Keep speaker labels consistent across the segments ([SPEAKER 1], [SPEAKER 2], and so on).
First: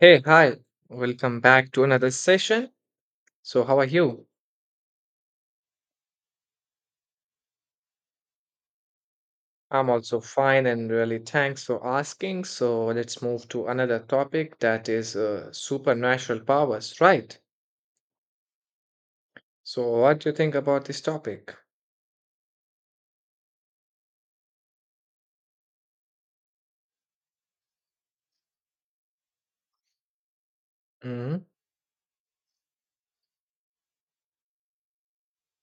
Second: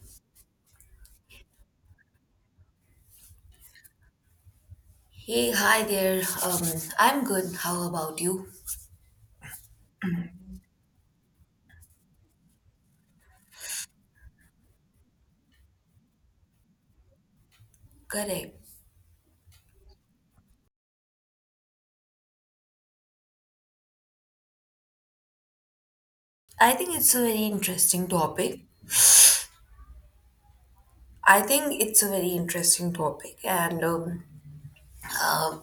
[SPEAKER 1] Hey, hi. Welcome back to another session. So, how are you?
[SPEAKER 2] Hey, hi there. I'm good. How about you?
[SPEAKER 1] I'm also fine and really thanks for asking. So, let's move to another topic that is supernatural powers, right?
[SPEAKER 2] Correct.
[SPEAKER 1] So, what do you think about this topic?
[SPEAKER 2] I think it's a very interesting topic. I
[SPEAKER 1] Mhm.
[SPEAKER 2] think it's a very interesting topic, and um,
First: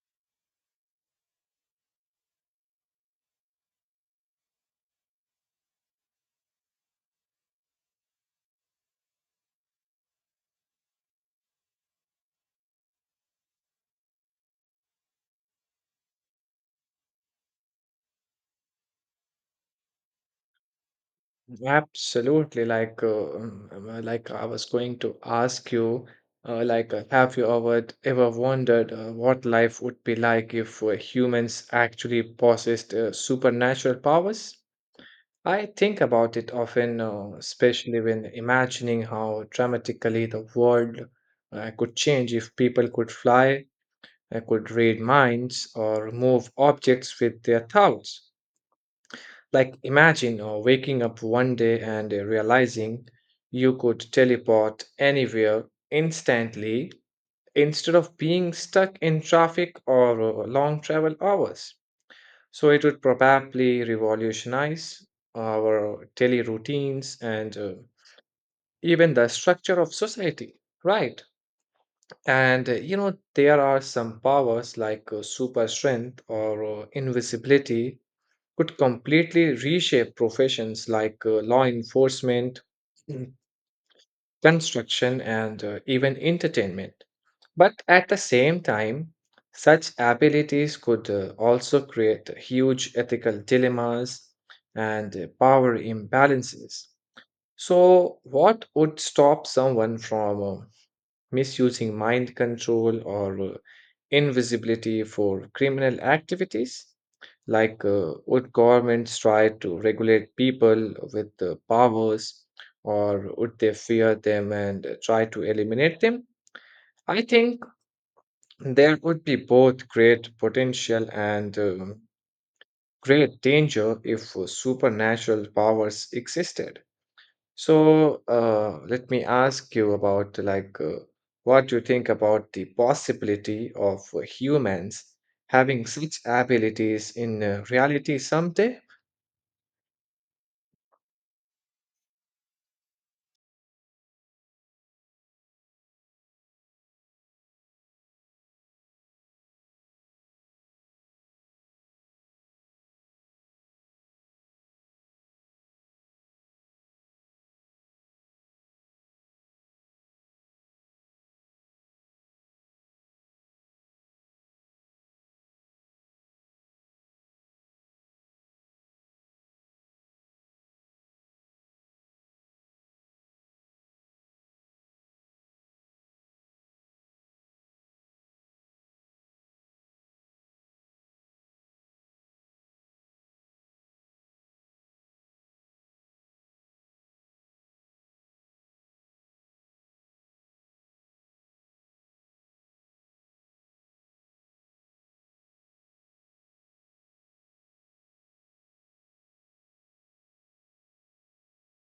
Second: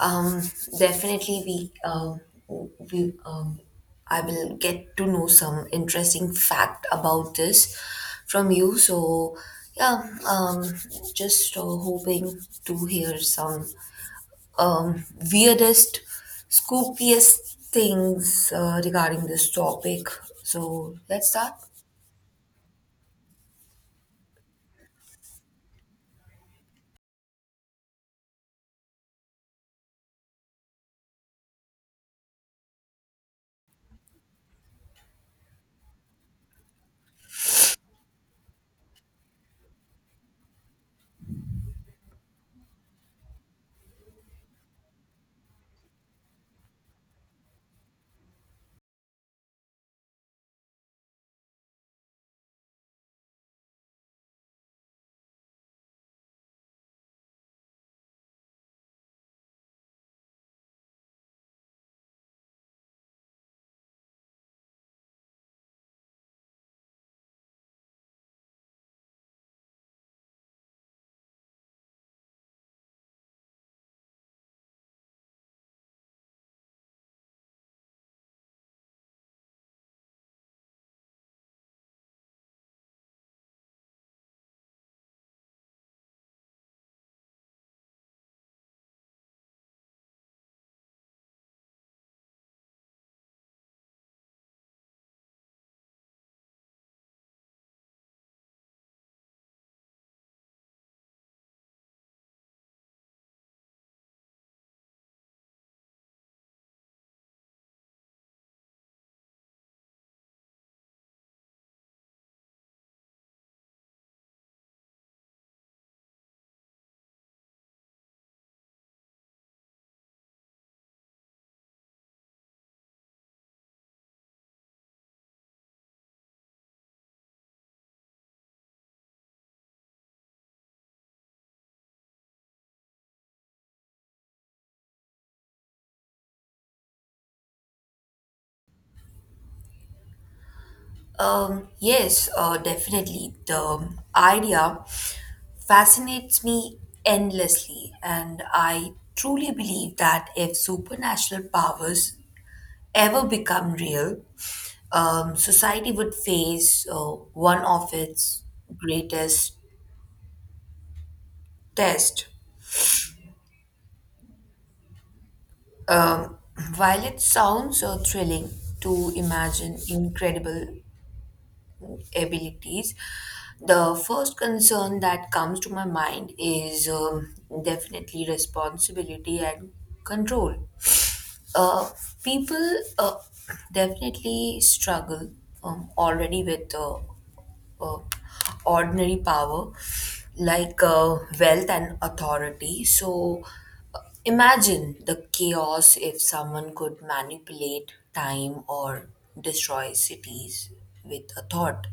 [SPEAKER 2] um, definitely we I will get to know some interesting fact about this from you. So yeah, just hoping to hear some um, weirdest, spookiest things regarding this topic. So let's start.
[SPEAKER 1] Absolutely. Like, I was going to ask you, have you ever wondered what life would be like if humans actually possessed supernatural powers? I think about it often, especially when imagining how dramatically the world could change if people could fly, could read minds, or move objects with their thoughts. Like, imagine waking up one day and realizing you could teleport anywhere instantly instead of being stuck in traffic or long travel hours. So it would probably revolutionize our daily routines and even the structure of society, right? And you know, there are some powers like super strength or invisibility could completely reshape professions like law enforcement, construction, and even entertainment. But at the same time, such abilities could also create huge ethical dilemmas and power imbalances. So, what would stop someone from misusing mind control or invisibility for criminal activities? Would governments try to regulate people with powers, or would they fear them and try to eliminate them? I think there would be both great potential and great danger if supernatural powers existed. So, let me ask you about what you think about the possibility of humans having such abilities in reality someday.
[SPEAKER 2] Yes, definitely. The idea fascinates me endlessly, and I truly believe that if supernatural powers ever become real, society would face one of its greatest tests. Um, while it sounds so thrilling to imagine incredible abilities, the first concern that comes to my mind is definitely responsibility and control. Uh, People definitely struggle already with uh, ordinary power like wealth and authority. So uh, imagine the chaos if someone could manipulate time or destroy cities with a thought.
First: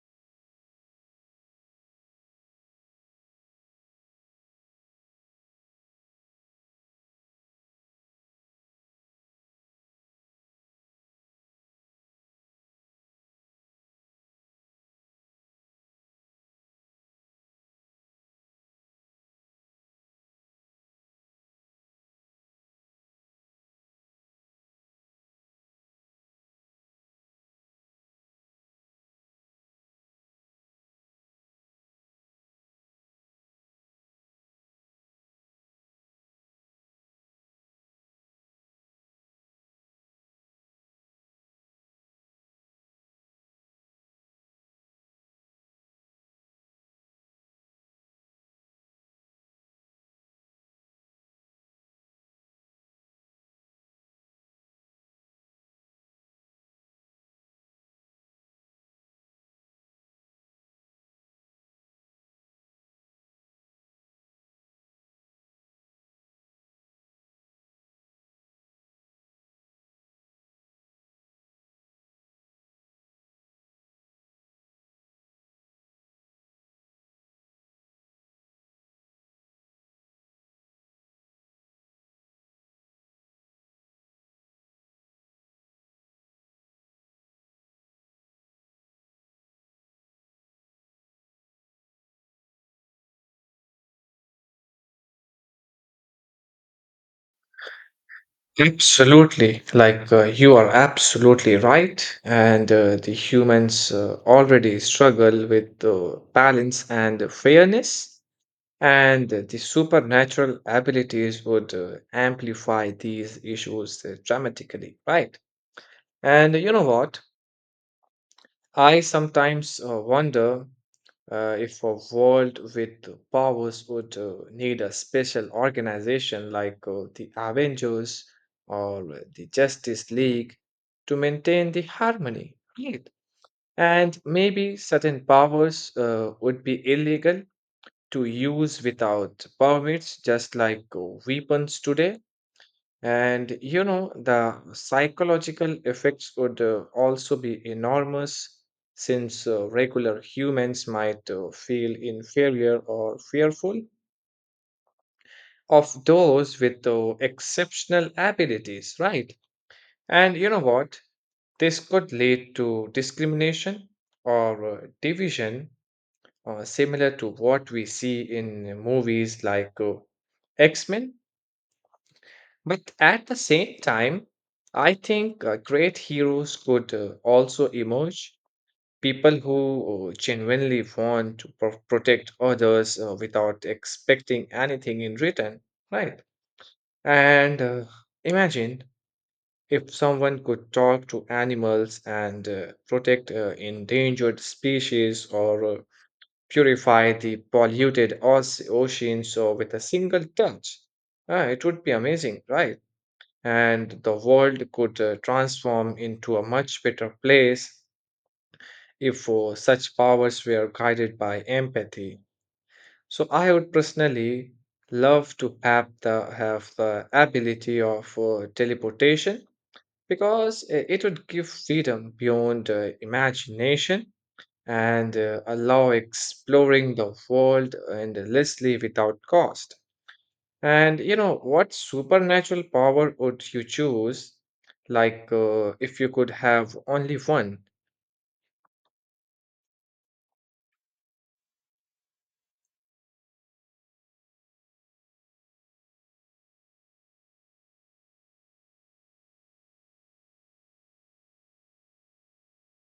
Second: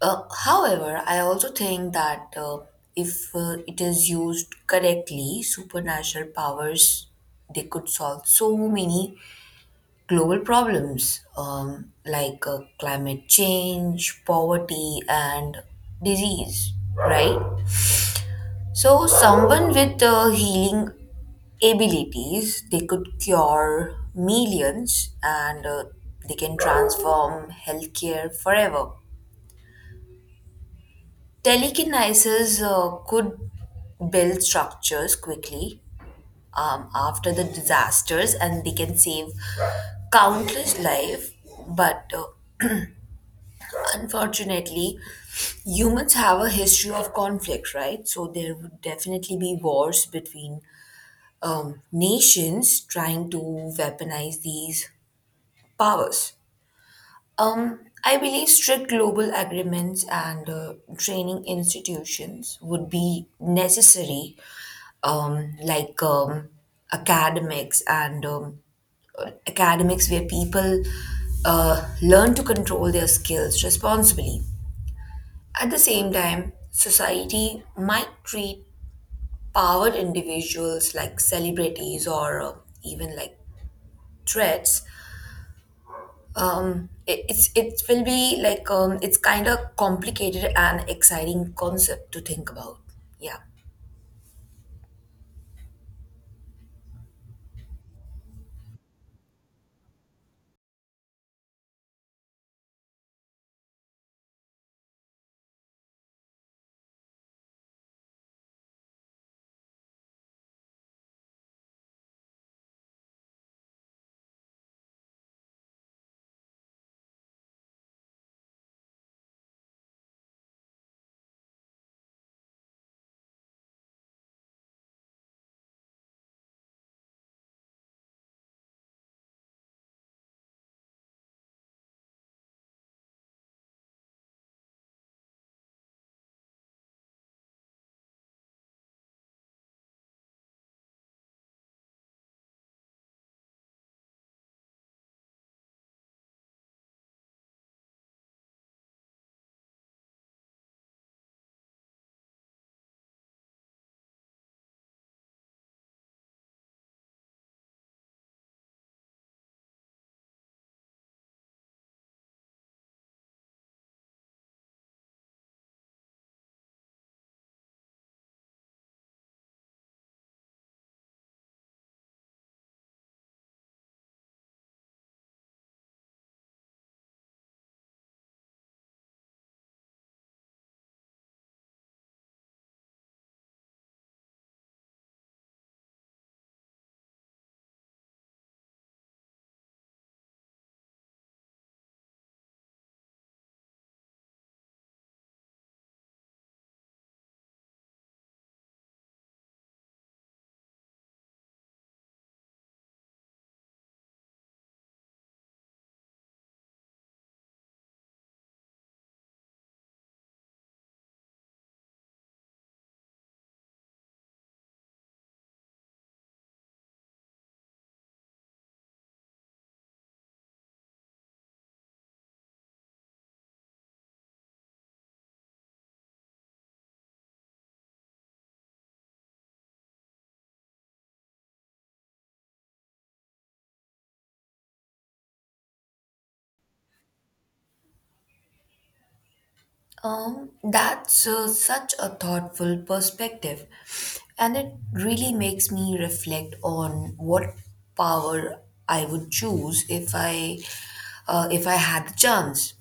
[SPEAKER 2] However, I also think that if it is used correctly, supernatural powers they could solve so many global problems like climate change, poverty, and disease, right? So, someone with healing abilities, they could cure millions and they can transform healthcare forever. Telekinesis could build structures quickly after the disasters and they can save countless life but unfortunately, humans have a history of conflict, right? So there would definitely be wars between nations trying to weaponize these powers. I believe strict global agreements and training institutions would be necessary, um, like um, academics and academics where people learn to control their skills responsibly. At the same time, society might treat powered individuals like celebrities or even like threats. It will be like it's kind of complicated and exciting concept to think about. Yeah.
[SPEAKER 1] Absolutely. You are absolutely right. And the humans already struggle with balance and fairness, and the supernatural abilities would amplify these issues dramatically, right? And you know what? I sometimes wonder if a world with powers would need a special organization like the Avengers or the Justice League to maintain the harmony, right? And maybe certain powers would be illegal to use without permits, just like weapons today. And you know, the psychological effects would also be enormous since regular humans might feel inferior or fearful of those with exceptional abilities, right? And you know what? This could lead to discrimination or division, similar to what we see in movies like X Men. But at the same time, I think great heroes could also emerge. People who genuinely want to protect others without expecting anything in return, right? And imagine if someone could talk to animals and protect endangered species or purify the polluted oceans with a single touch. It would be amazing, right? And the world could transform into a much better place if such powers were guided by empathy. So I would personally love to have the ability of teleportation because it would give freedom beyond imagination and allow exploring the world endlessly without cost. And you know, what supernatural power would you choose? If you could have only one.
[SPEAKER 2] That's such a thoughtful perspective, and it really makes me reflect on what power I would choose if I had the chance.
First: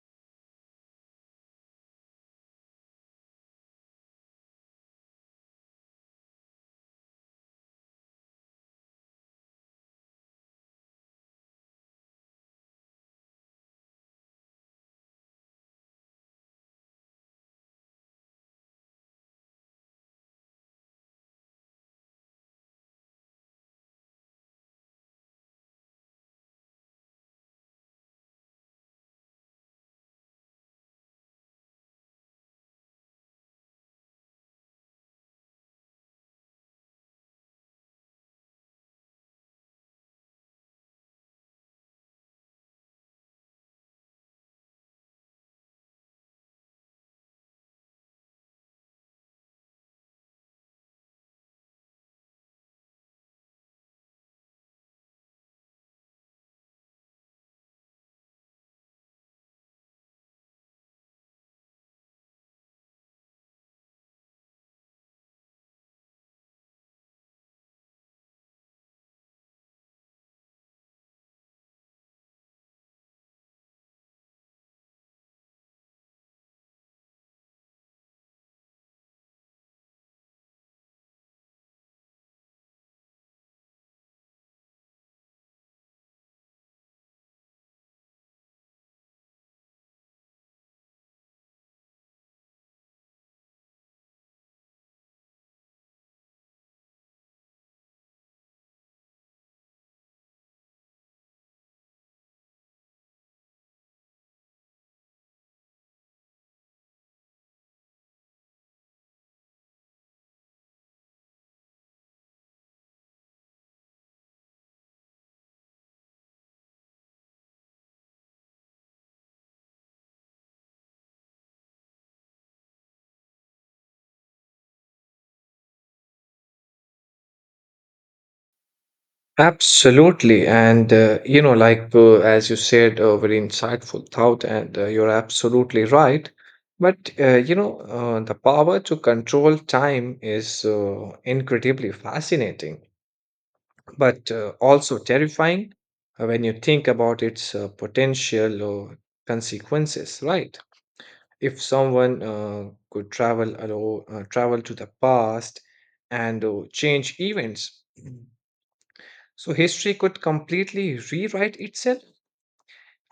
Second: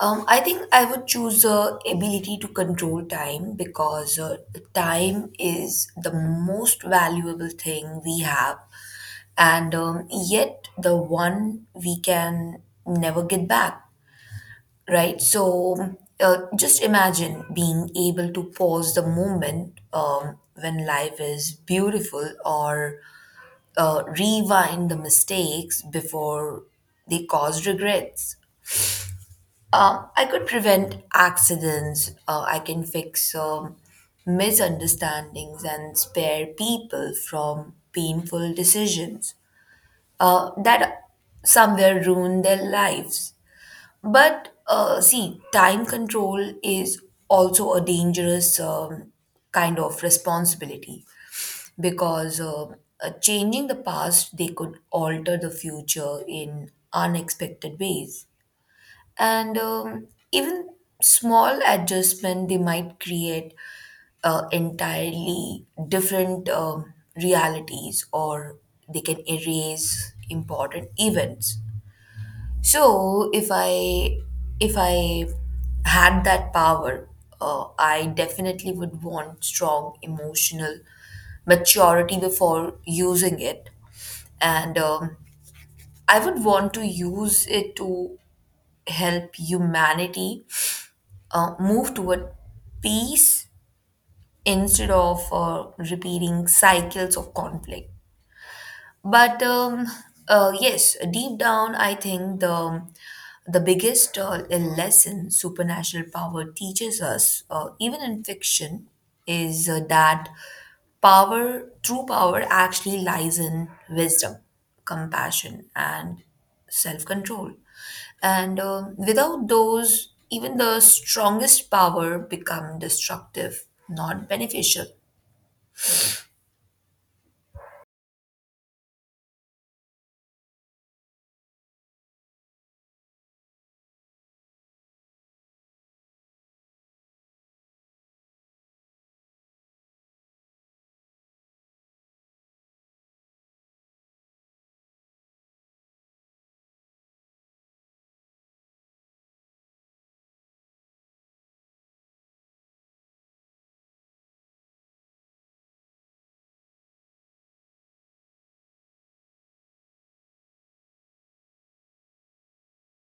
[SPEAKER 2] I think I would choose ability to control time because time is the most valuable thing we have, and yet the one we can never get back, right? So just imagine being able to pause the moment when life is beautiful or rewind the mistakes before they cause regrets. I could prevent accidents, I can fix misunderstandings and spare people from painful decisions that somewhere ruin their lives. But see, time control is also a dangerous kind of responsibility because changing the past, they could alter the future in unexpected ways and even small adjustment they might create entirely different realities or they can erase important events. So if I had that power, I definitely would want strong emotional maturity before using it, and I would want to use it to help humanity move toward peace instead of repeating cycles of conflict. But yes, deep down, I think the biggest lesson supernatural power teaches us, even in fiction, is that power true power actually lies in wisdom, compassion, and self-control, and without those even the strongest power become destructive not beneficial.
[SPEAKER 1] Absolutely. And, you know, as you said, a very insightful thought, and you're absolutely right. But, the power to control time is incredibly fascinating, but also terrifying when you think about its potential consequences, right? If someone could travel to the past and change events, so history could completely rewrite itself,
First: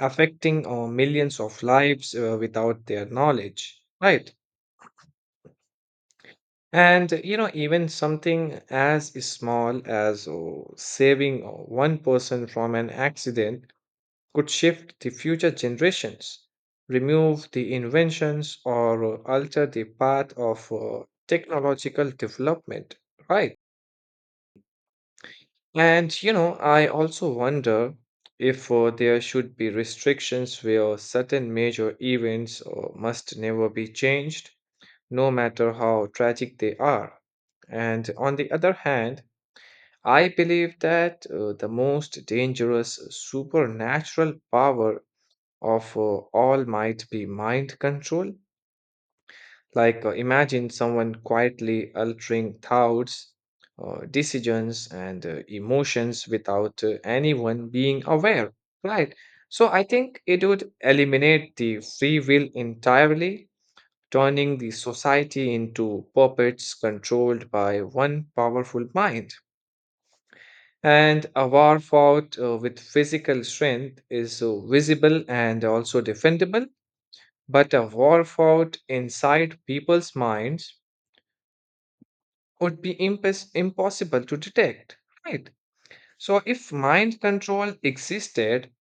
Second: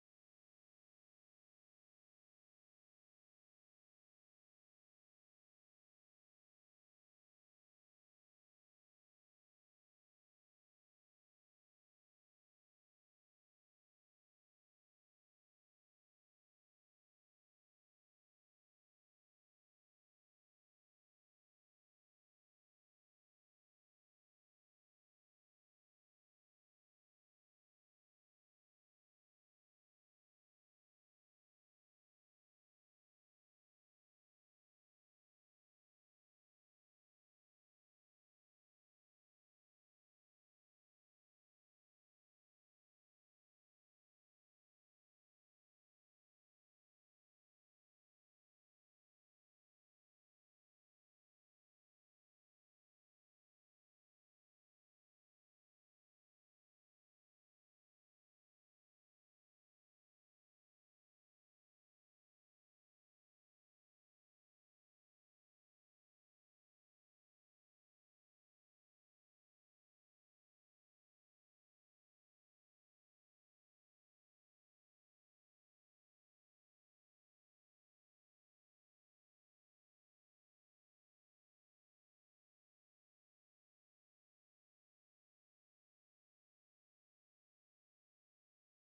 [SPEAKER 1] affecting millions of lives without their knowledge, right? And you know, even something as small as saving one person from an accident could shift the future generations, remove the inventions, or alter the path of technological development, right? And you know, I also wonder if there should be restrictions where certain major events must never be changed, no matter how tragic they are. And on the other hand, I believe that the most dangerous supernatural power of all might be mind control. Imagine someone quietly altering thoughts, decisions, and emotions without anyone being aware, right? So, I think it would eliminate the free will entirely, turning the society into puppets controlled by one powerful mind. And a war fought with physical strength is visible and also defendable, but a war fought inside people's minds would be impossible to detect, right? So, if mind control existed,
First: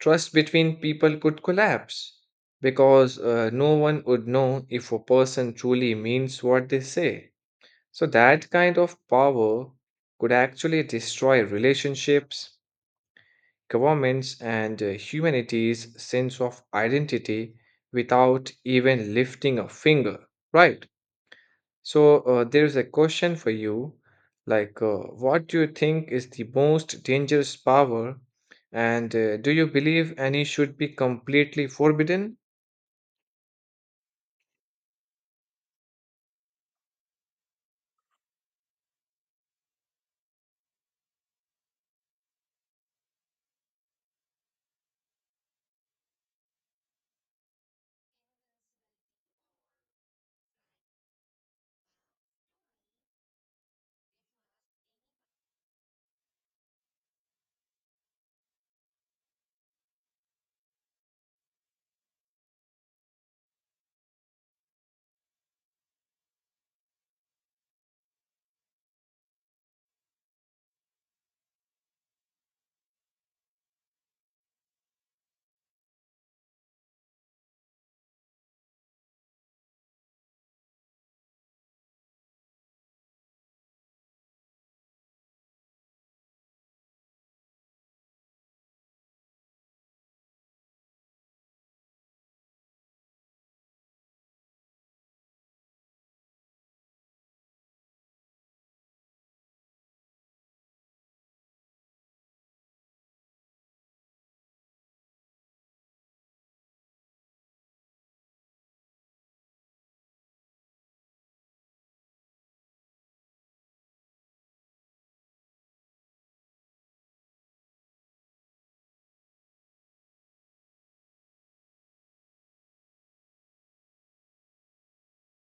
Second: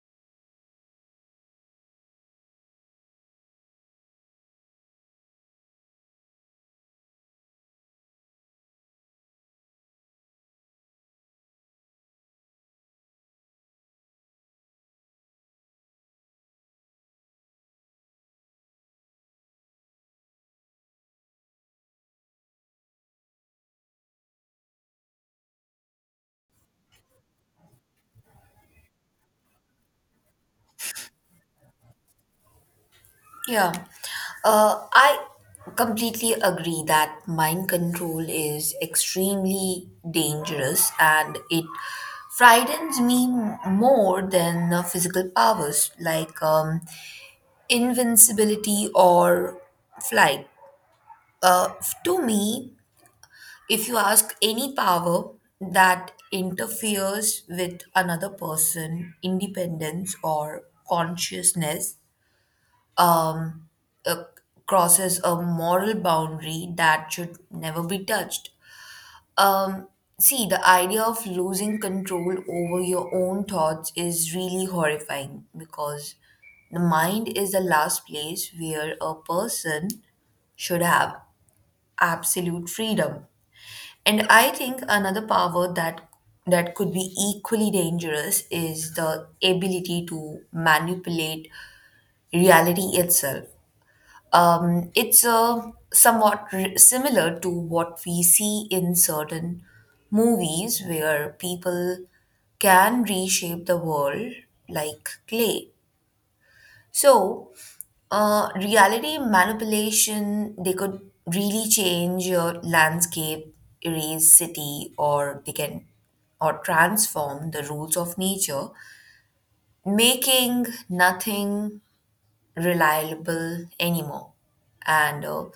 [SPEAKER 1] trust between people could collapse because no one would know if a person truly means what they say. So, that kind of power could actually destroy relationships, governments, and humanity's sense of identity without even lifting a finger, right? So there's a question for you, like uh, what do you think is the most dangerous power, and do you believe any should be completely forbidden?
[SPEAKER 2] Yeah, I completely agree that mind control is extremely dangerous and it frightens me more than physical powers like invincibility or flight. Uh, to me, if you ask any power that interferes with another person, independence or consciousness uh, crosses a moral boundary that should never be touched. Um, See, the idea of losing control over your own thoughts is really horrifying because the mind is the last place where a person should have absolute freedom. And I think another power that could be equally dangerous is the ability to manipulate reality itself. It's somewhat similar to what we see in certain movies where people can reshape the world like clay. So, reality manipulation, they could really change your landscape, erase city, or transform the rules of nature, making nothing reliable anymore. And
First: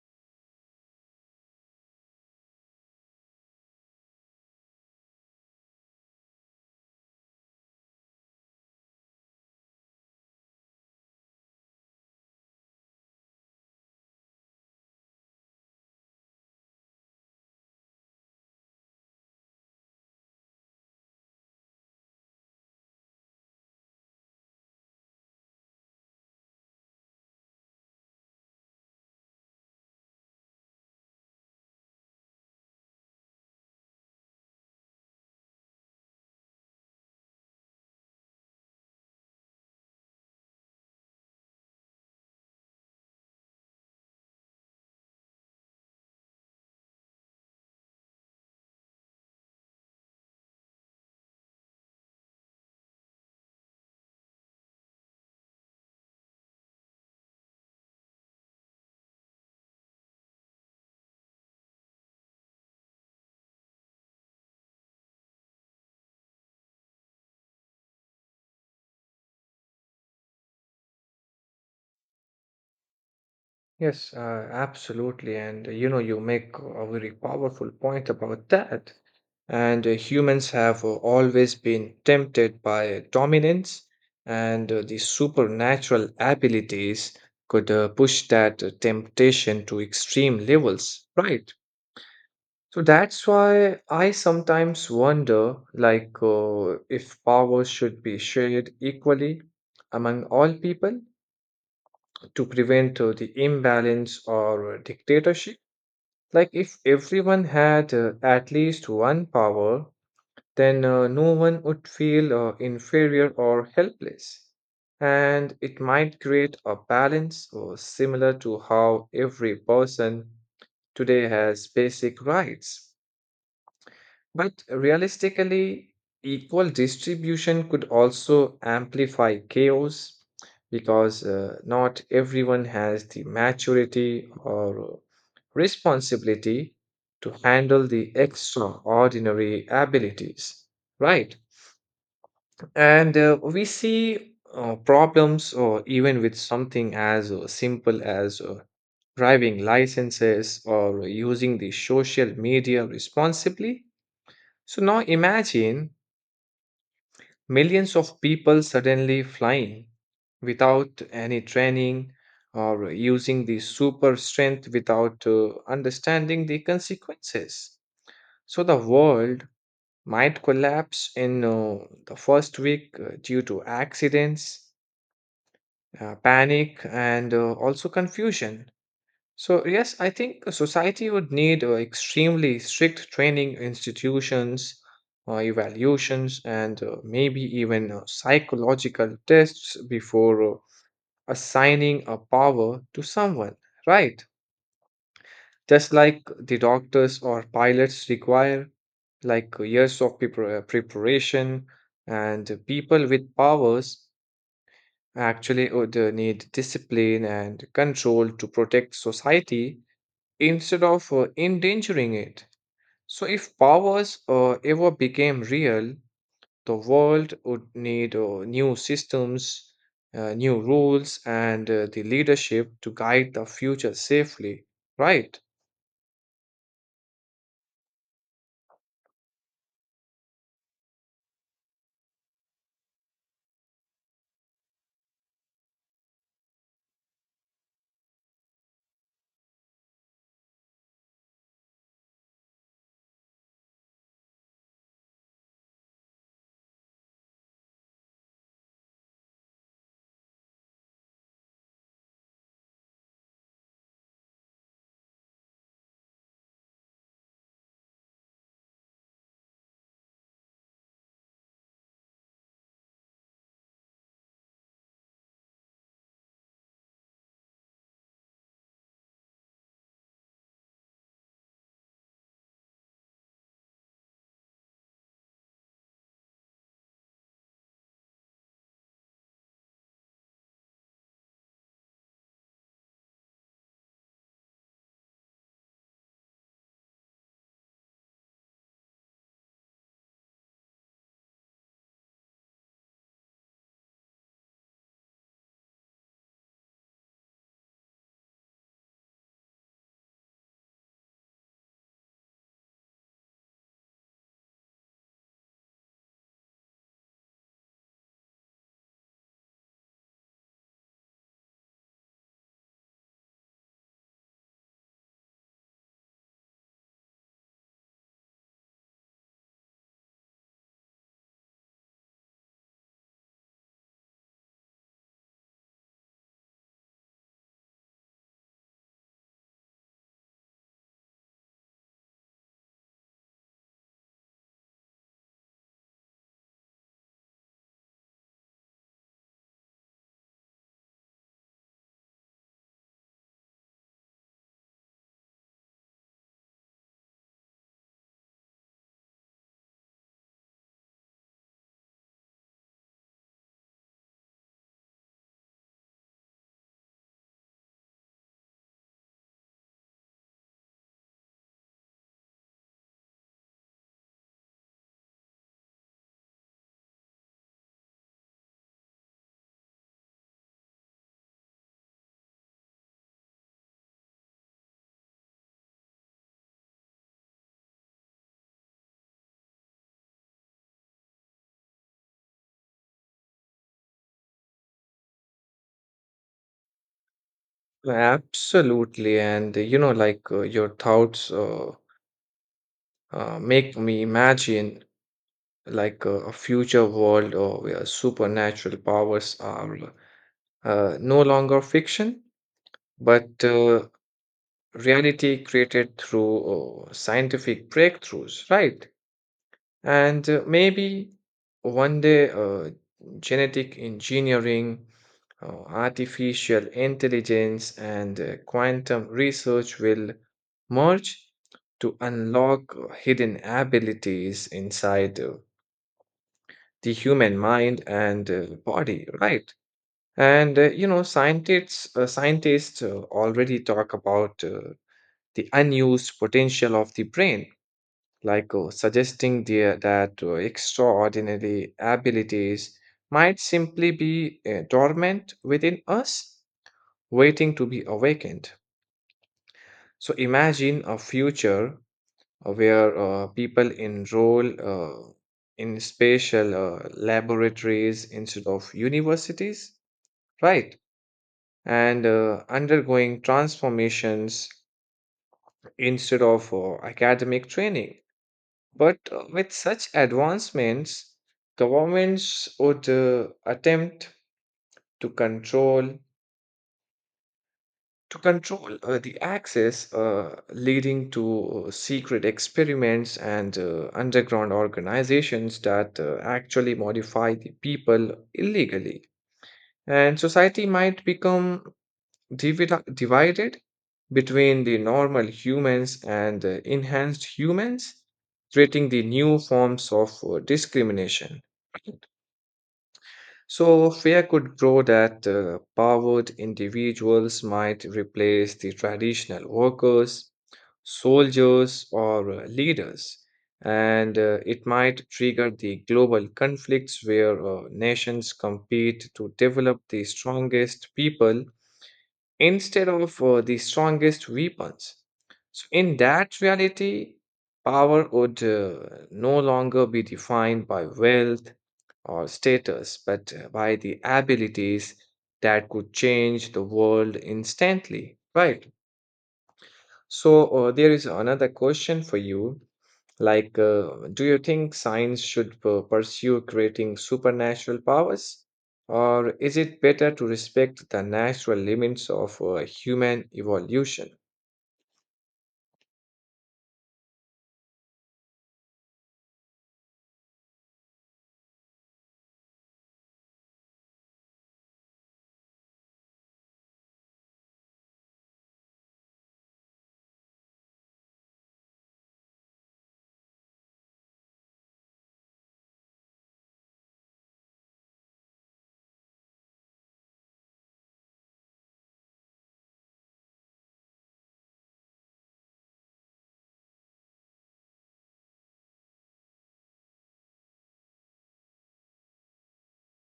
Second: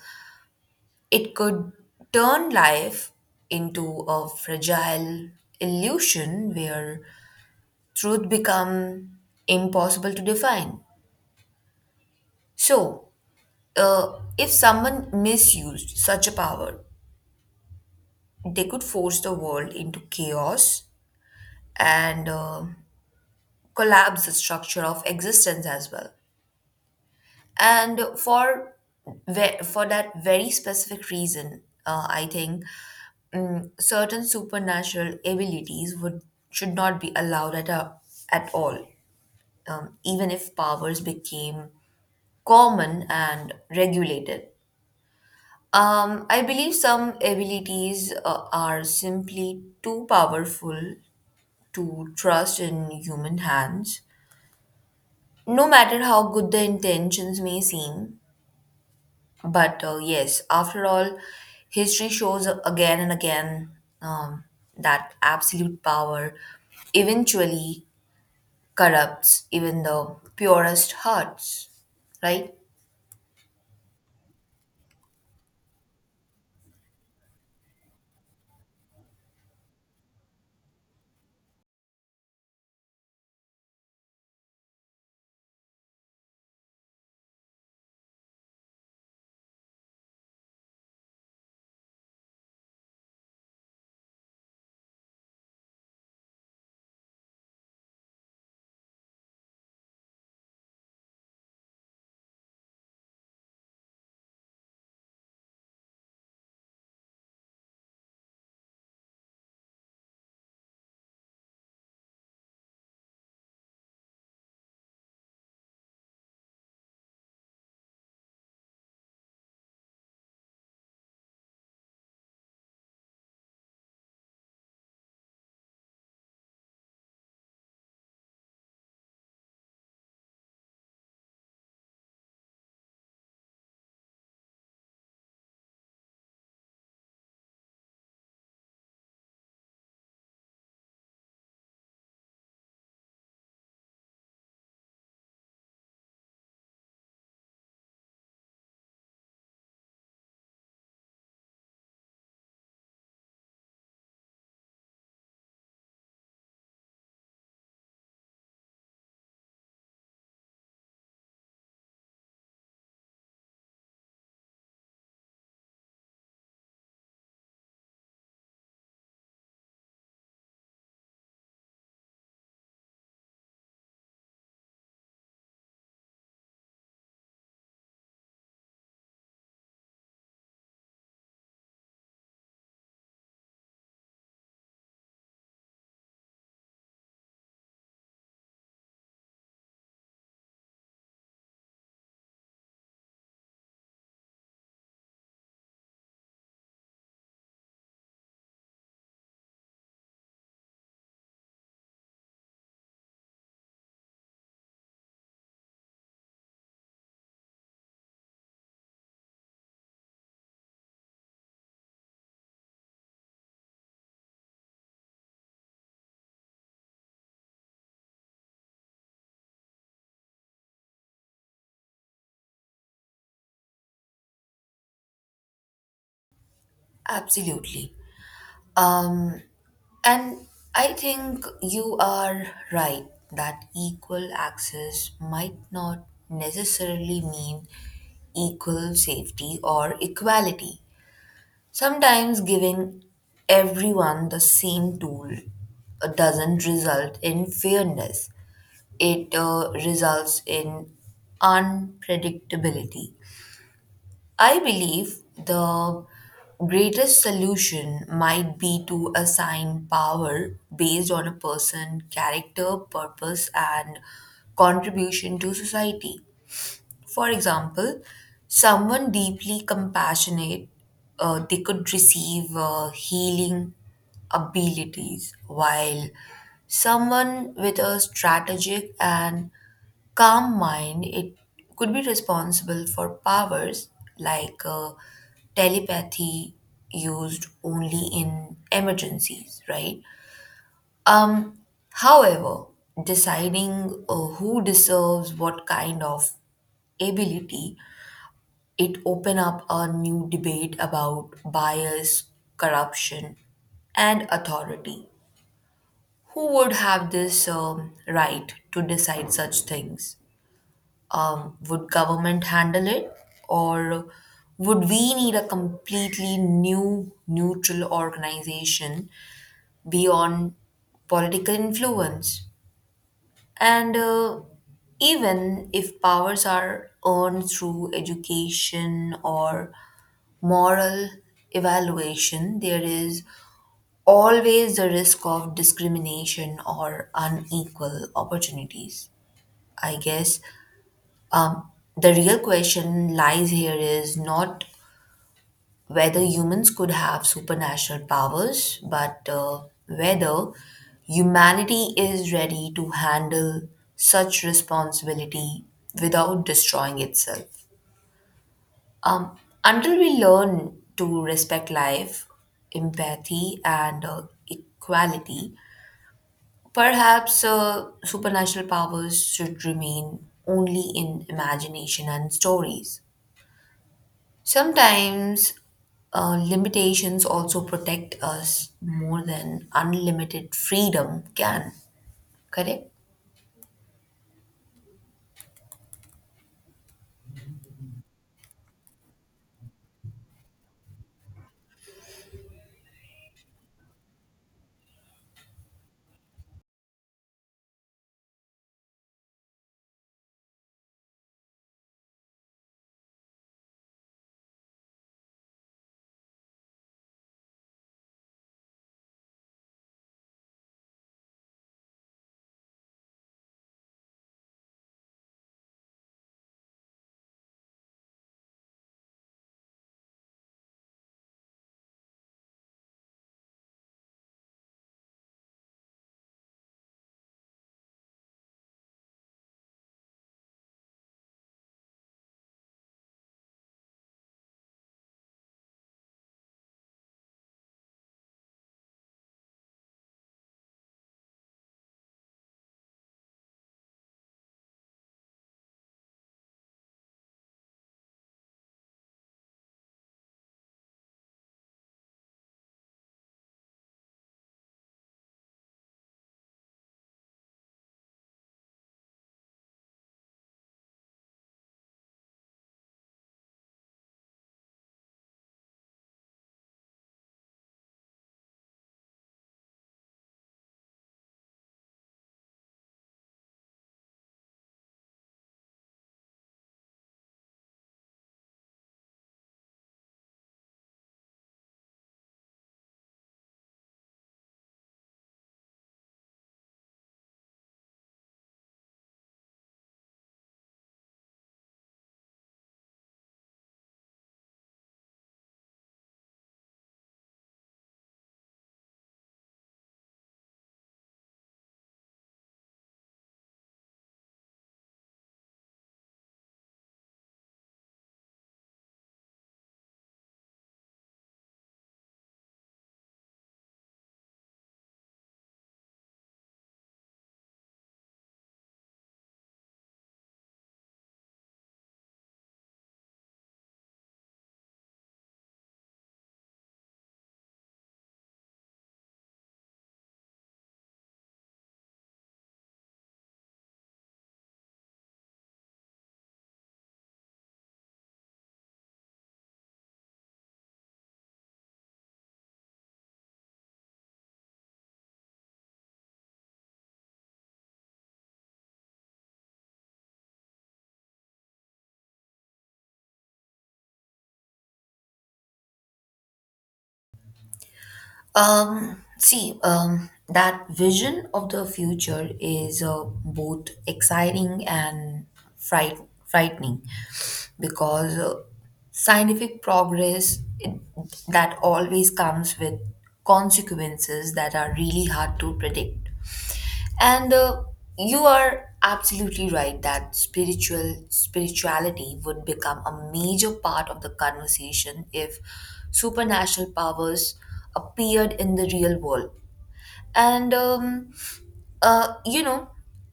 [SPEAKER 2] it could turn life into a fragile illusion where truth become impossible to define. So, if someone misused such a power, they could force the world into chaos and collapse the structure of existence as well. And for that very specific reason, I think certain supernatural abilities would should not be allowed at all, even if powers became common and regulated. I believe some abilities are simply too powerful to trust in human hands, no matter how good the intentions may seem. But yes, after all, history shows again and again um, that absolute power eventually corrupts even the purest hearts, right?
[SPEAKER 1] Yes, absolutely. And you know, you make a very powerful point about that. And humans have always been tempted by dominance, and the supernatural abilities could push that temptation to extreme levels, right? So that's why I sometimes wonder, if power should be shared equally among all people to prevent the imbalance or dictatorship. Like, if everyone had at least one power, then no one would feel inferior or helpless. And it might create a balance similar to how every person today has basic rights. But realistically, equal distribution could also amplify chaos because not everyone has the maturity or responsibility to handle the extraordinary abilities, right? And we see problems, or even with something as simple as driving licenses or using the social media responsibly. So now imagine millions of people suddenly flying without any training or using the super strength without understanding the consequences. So the world might collapse in the first week due to accidents, panic, and also confusion. So, yes, I think a society would need extremely strict training institutions, evaluations, and maybe even psychological tests before assigning a power to someone, right? Just like the doctors or pilots require, years of preparation, and people with powers actually would need discipline and control to protect society instead of endangering it. So, if powers ever became real, the world would need new systems, new rules, and the leadership to guide the future safely, right?
[SPEAKER 2] Absolutely. Um, and I think you are right that equal access might not necessarily mean equal safety or equality. Sometimes giving everyone the same tool doesn't result in fairness, it results in unpredictability. I believe the greatest solution might be to assign power based on a person's character, purpose, and contribution to society. For example, someone deeply compassionate, they could receive healing abilities, while someone with a strategic and calm mind, it could be responsible for powers like telepathy used only in emergencies, right? Um, However, deciding who deserves what kind of ability, it open up a new debate about bias, corruption, and authority. Who would have this right to decide such things? Would government handle it, or would we need a completely new neutral organization beyond political influence? And even if powers are earned through education or moral evaluation, there is always the risk of discrimination or unequal opportunities, I guess. The real question lies here is not whether humans could have supernatural powers, but whether humanity is ready to handle such responsibility without destroying itself. Um, until we learn to respect life, empathy, and equality, perhaps supernatural powers should remain only in imagination and stories. Sometimes limitations also protect us more than unlimited freedom can, correct?
[SPEAKER 1] Absolutely. And you know, your thoughts make me imagine a future world where supernatural powers are no longer fiction, but reality created through scientific breakthroughs, right? And maybe one day genetic engineering, artificial intelligence, and quantum research will merge to unlock hidden abilities inside the human mind and body, right? And you know, scientists already talk about the unused potential of the brain, suggesting that extraordinary abilities might simply be dormant within us, waiting to be awakened. So imagine a future where people enroll in spatial laboratories instead of universities, right? And undergoing transformations instead of academic training. But with such advancements, governments would attempt to control to control the access, leading to secret experiments and underground organizations that actually modify the people illegally. And society might become divided between the normal humans and the enhanced humans, creating the new forms of discrimination. So, fear could grow that powered individuals might replace the traditional workers, soldiers, or leaders, and it might trigger the global conflicts where nations compete to develop the strongest people instead of the strongest weapons. So, in that reality, power would no longer be defined by wealth or status, but by the abilities that could change the world instantly, right? So, there is another question for you. Do you think science should pursue creating supernatural powers? Or is it better to respect the natural limits of human evolution?
[SPEAKER 2] See, that vision of the future is both exciting and fright- frightening because scientific progress it, that always comes with consequences that are really hard to predict. And you are absolutely right that spirituality would become a major part of the conversation if supernatural powers appeared in the real world. And um, uh, you know,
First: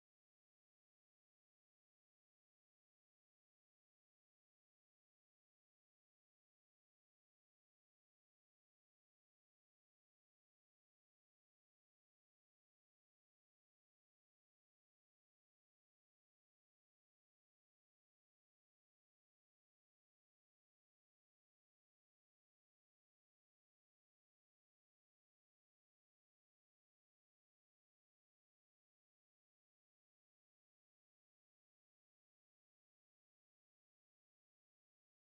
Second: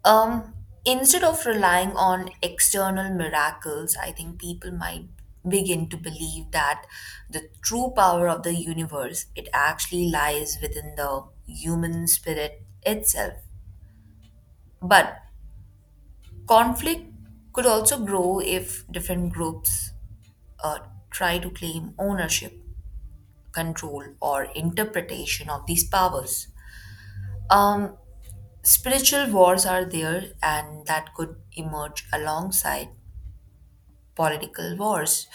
[SPEAKER 2] um, instead of relying on external miracles, I think people might begin to believe that the true power of the universe it actually lies within the human spirit itself. But conflict could also grow if different groups uh, try to claim ownership, control, or interpretation of these powers. Um, Spiritual wars are there, and that could emerge alongside political wars,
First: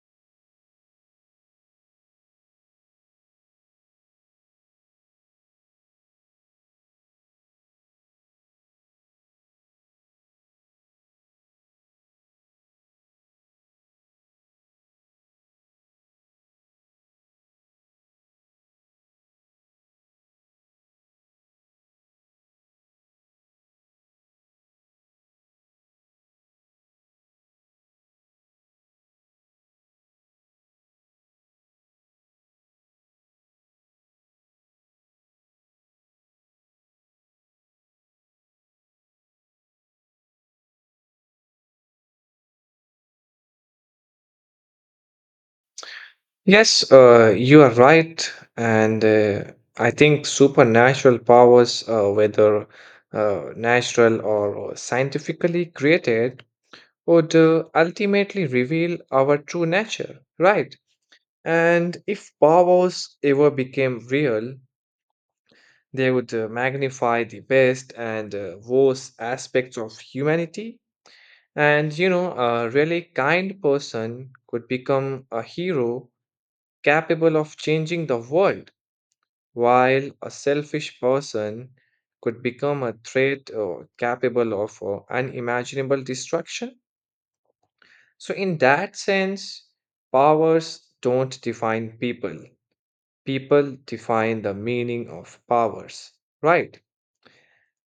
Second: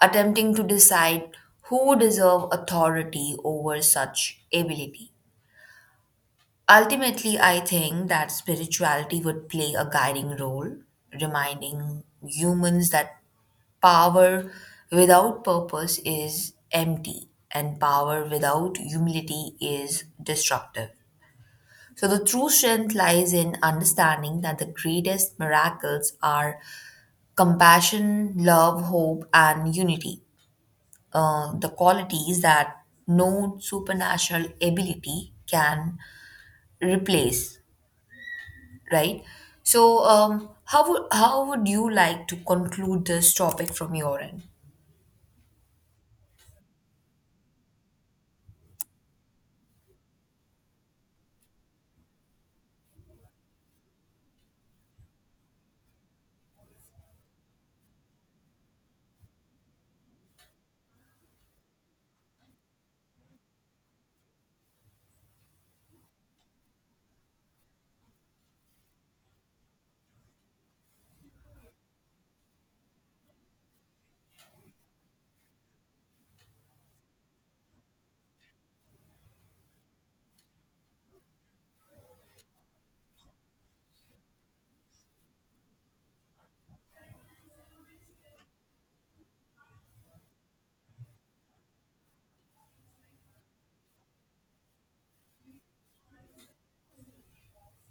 [SPEAKER 2] attempting to decide who deserve authority over such ability. Ultimately, I think that spirituality would play a guiding role, reminding humans that power without purpose is empty, and power without humility is destructive. So, the true strength lies in understanding that the greatest miracles are compassion, love, hope, and unity, the qualities that no supernatural ability can replace, right? So, would how would you like to conclude this topic from your end?
[SPEAKER 1] Yes, you are right. And I think supernatural powers, whether natural or scientifically created, would ultimately reveal our true nature, right? And if powwows ever became real, they would magnify the best and worst aspects of humanity. And you know, a really kind person could become a hero capable of changing the world, while a selfish person could become a threat or capable of unimaginable destruction. So, in that sense, powers don't define people, people define the meaning of powers, right?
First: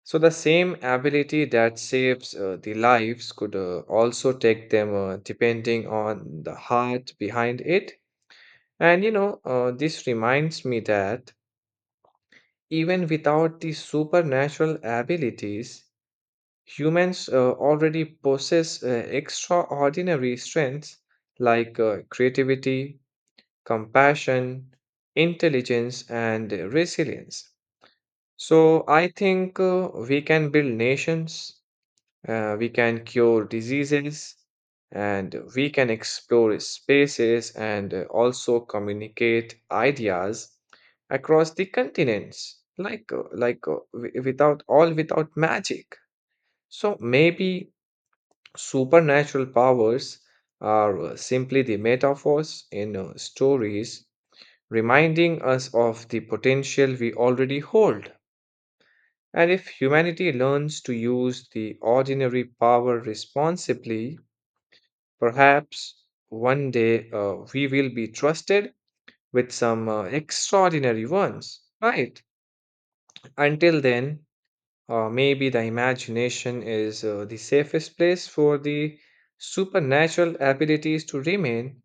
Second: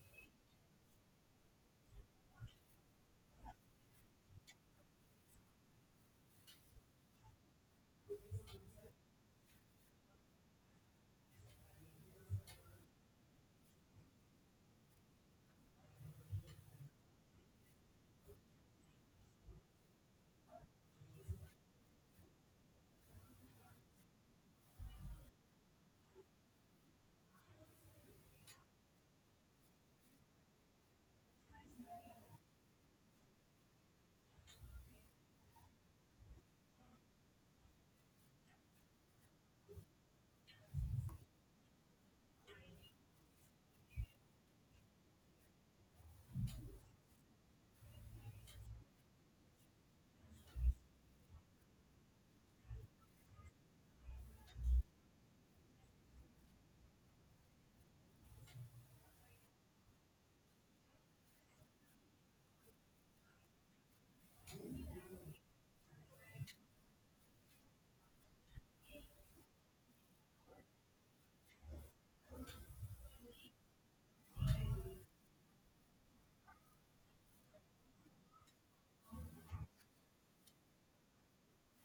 [SPEAKER 1] So, the same ability that saves the lives could also take them depending on the heart behind it. And you know, this reminds me that even without these supernatural abilities, humans already possess extraordinary strengths like creativity, compassion, intelligence, and resilience. So I think we can build nations, we can cure diseases, and we can explore spaces and also communicate ideas across the continents, without magic. So maybe supernatural powers are simply the metaphors in stories reminding us of the potential we already hold. And if humanity learns to use the ordinary power responsibly, perhaps one day we will be trusted with some extraordinary ones, right? Until then, maybe the imagination is the safest place for the supernatural abilities to remain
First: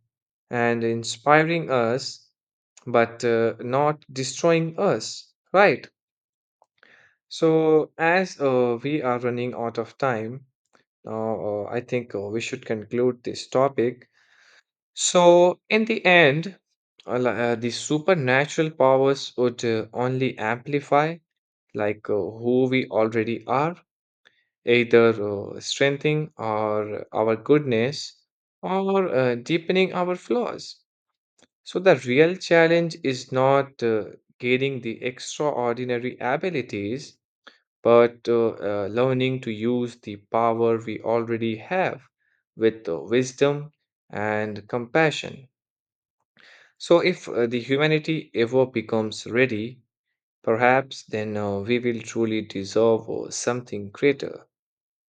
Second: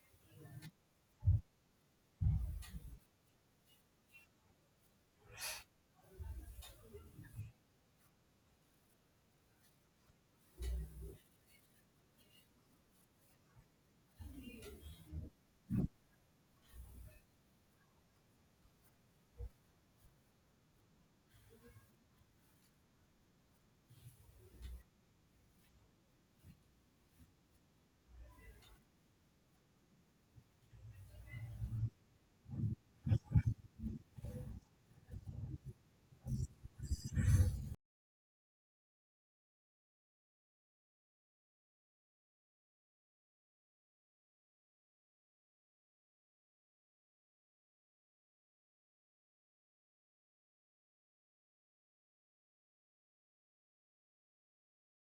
[SPEAKER 1] and inspiring us, but not destroying us, right? So, as we are running out of time, now, I think we should conclude this topic. So, in the end, the supernatural powers would only amplify who we already are, either strengthening our goodness or deepening our flaws. So, the real challenge is not gaining the extraordinary abilities, but learning to use the power we already have with wisdom and compassion. So, if the humanity ever becomes ready, perhaps then we will truly deserve something greater.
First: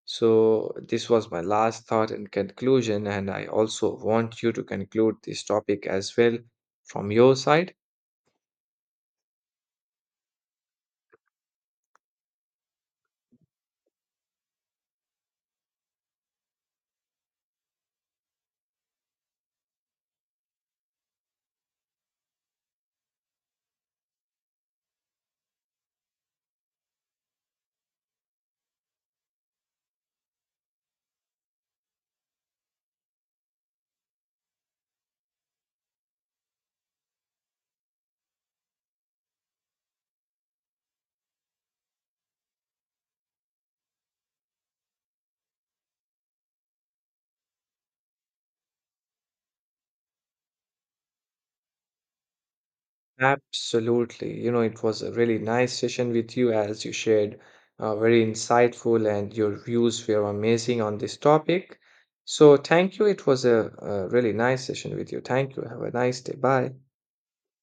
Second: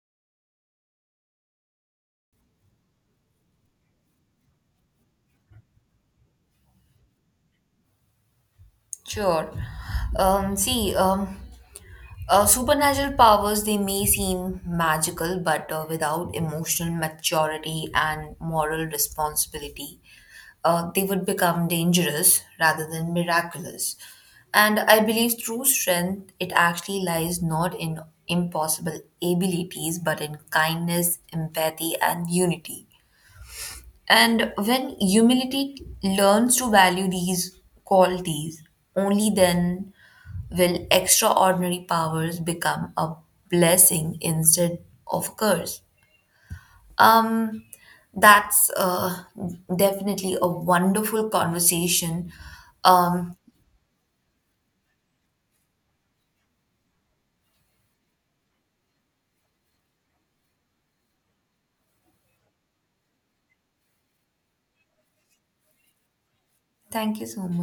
[SPEAKER 1] So, this was my last thought and conclusion, and I also want you to conclude this topic as well from your side.
[SPEAKER 2] Sure. Um, see, um, supernatural powers, they may seem magical, but without emotional maturity and moral responsibility, they would become dangerous rather than miraculous. And I believe true strength, it actually lies not in impossible abilities, but in kindness, empathy, and unity. And when humility learns to value these qualities, only then will extraordinary powers become a blessing instead of a curse. Um, that's definitely a wonderful conversation. Um,
[SPEAKER 1] Absolutely. You know, it was a really nice session with you as you shared very insightful and your views were amazing on this topic. So, thank you. It was a really nice session with you. Thank you. Have a nice day. Bye.
[SPEAKER 2] Thank you so much.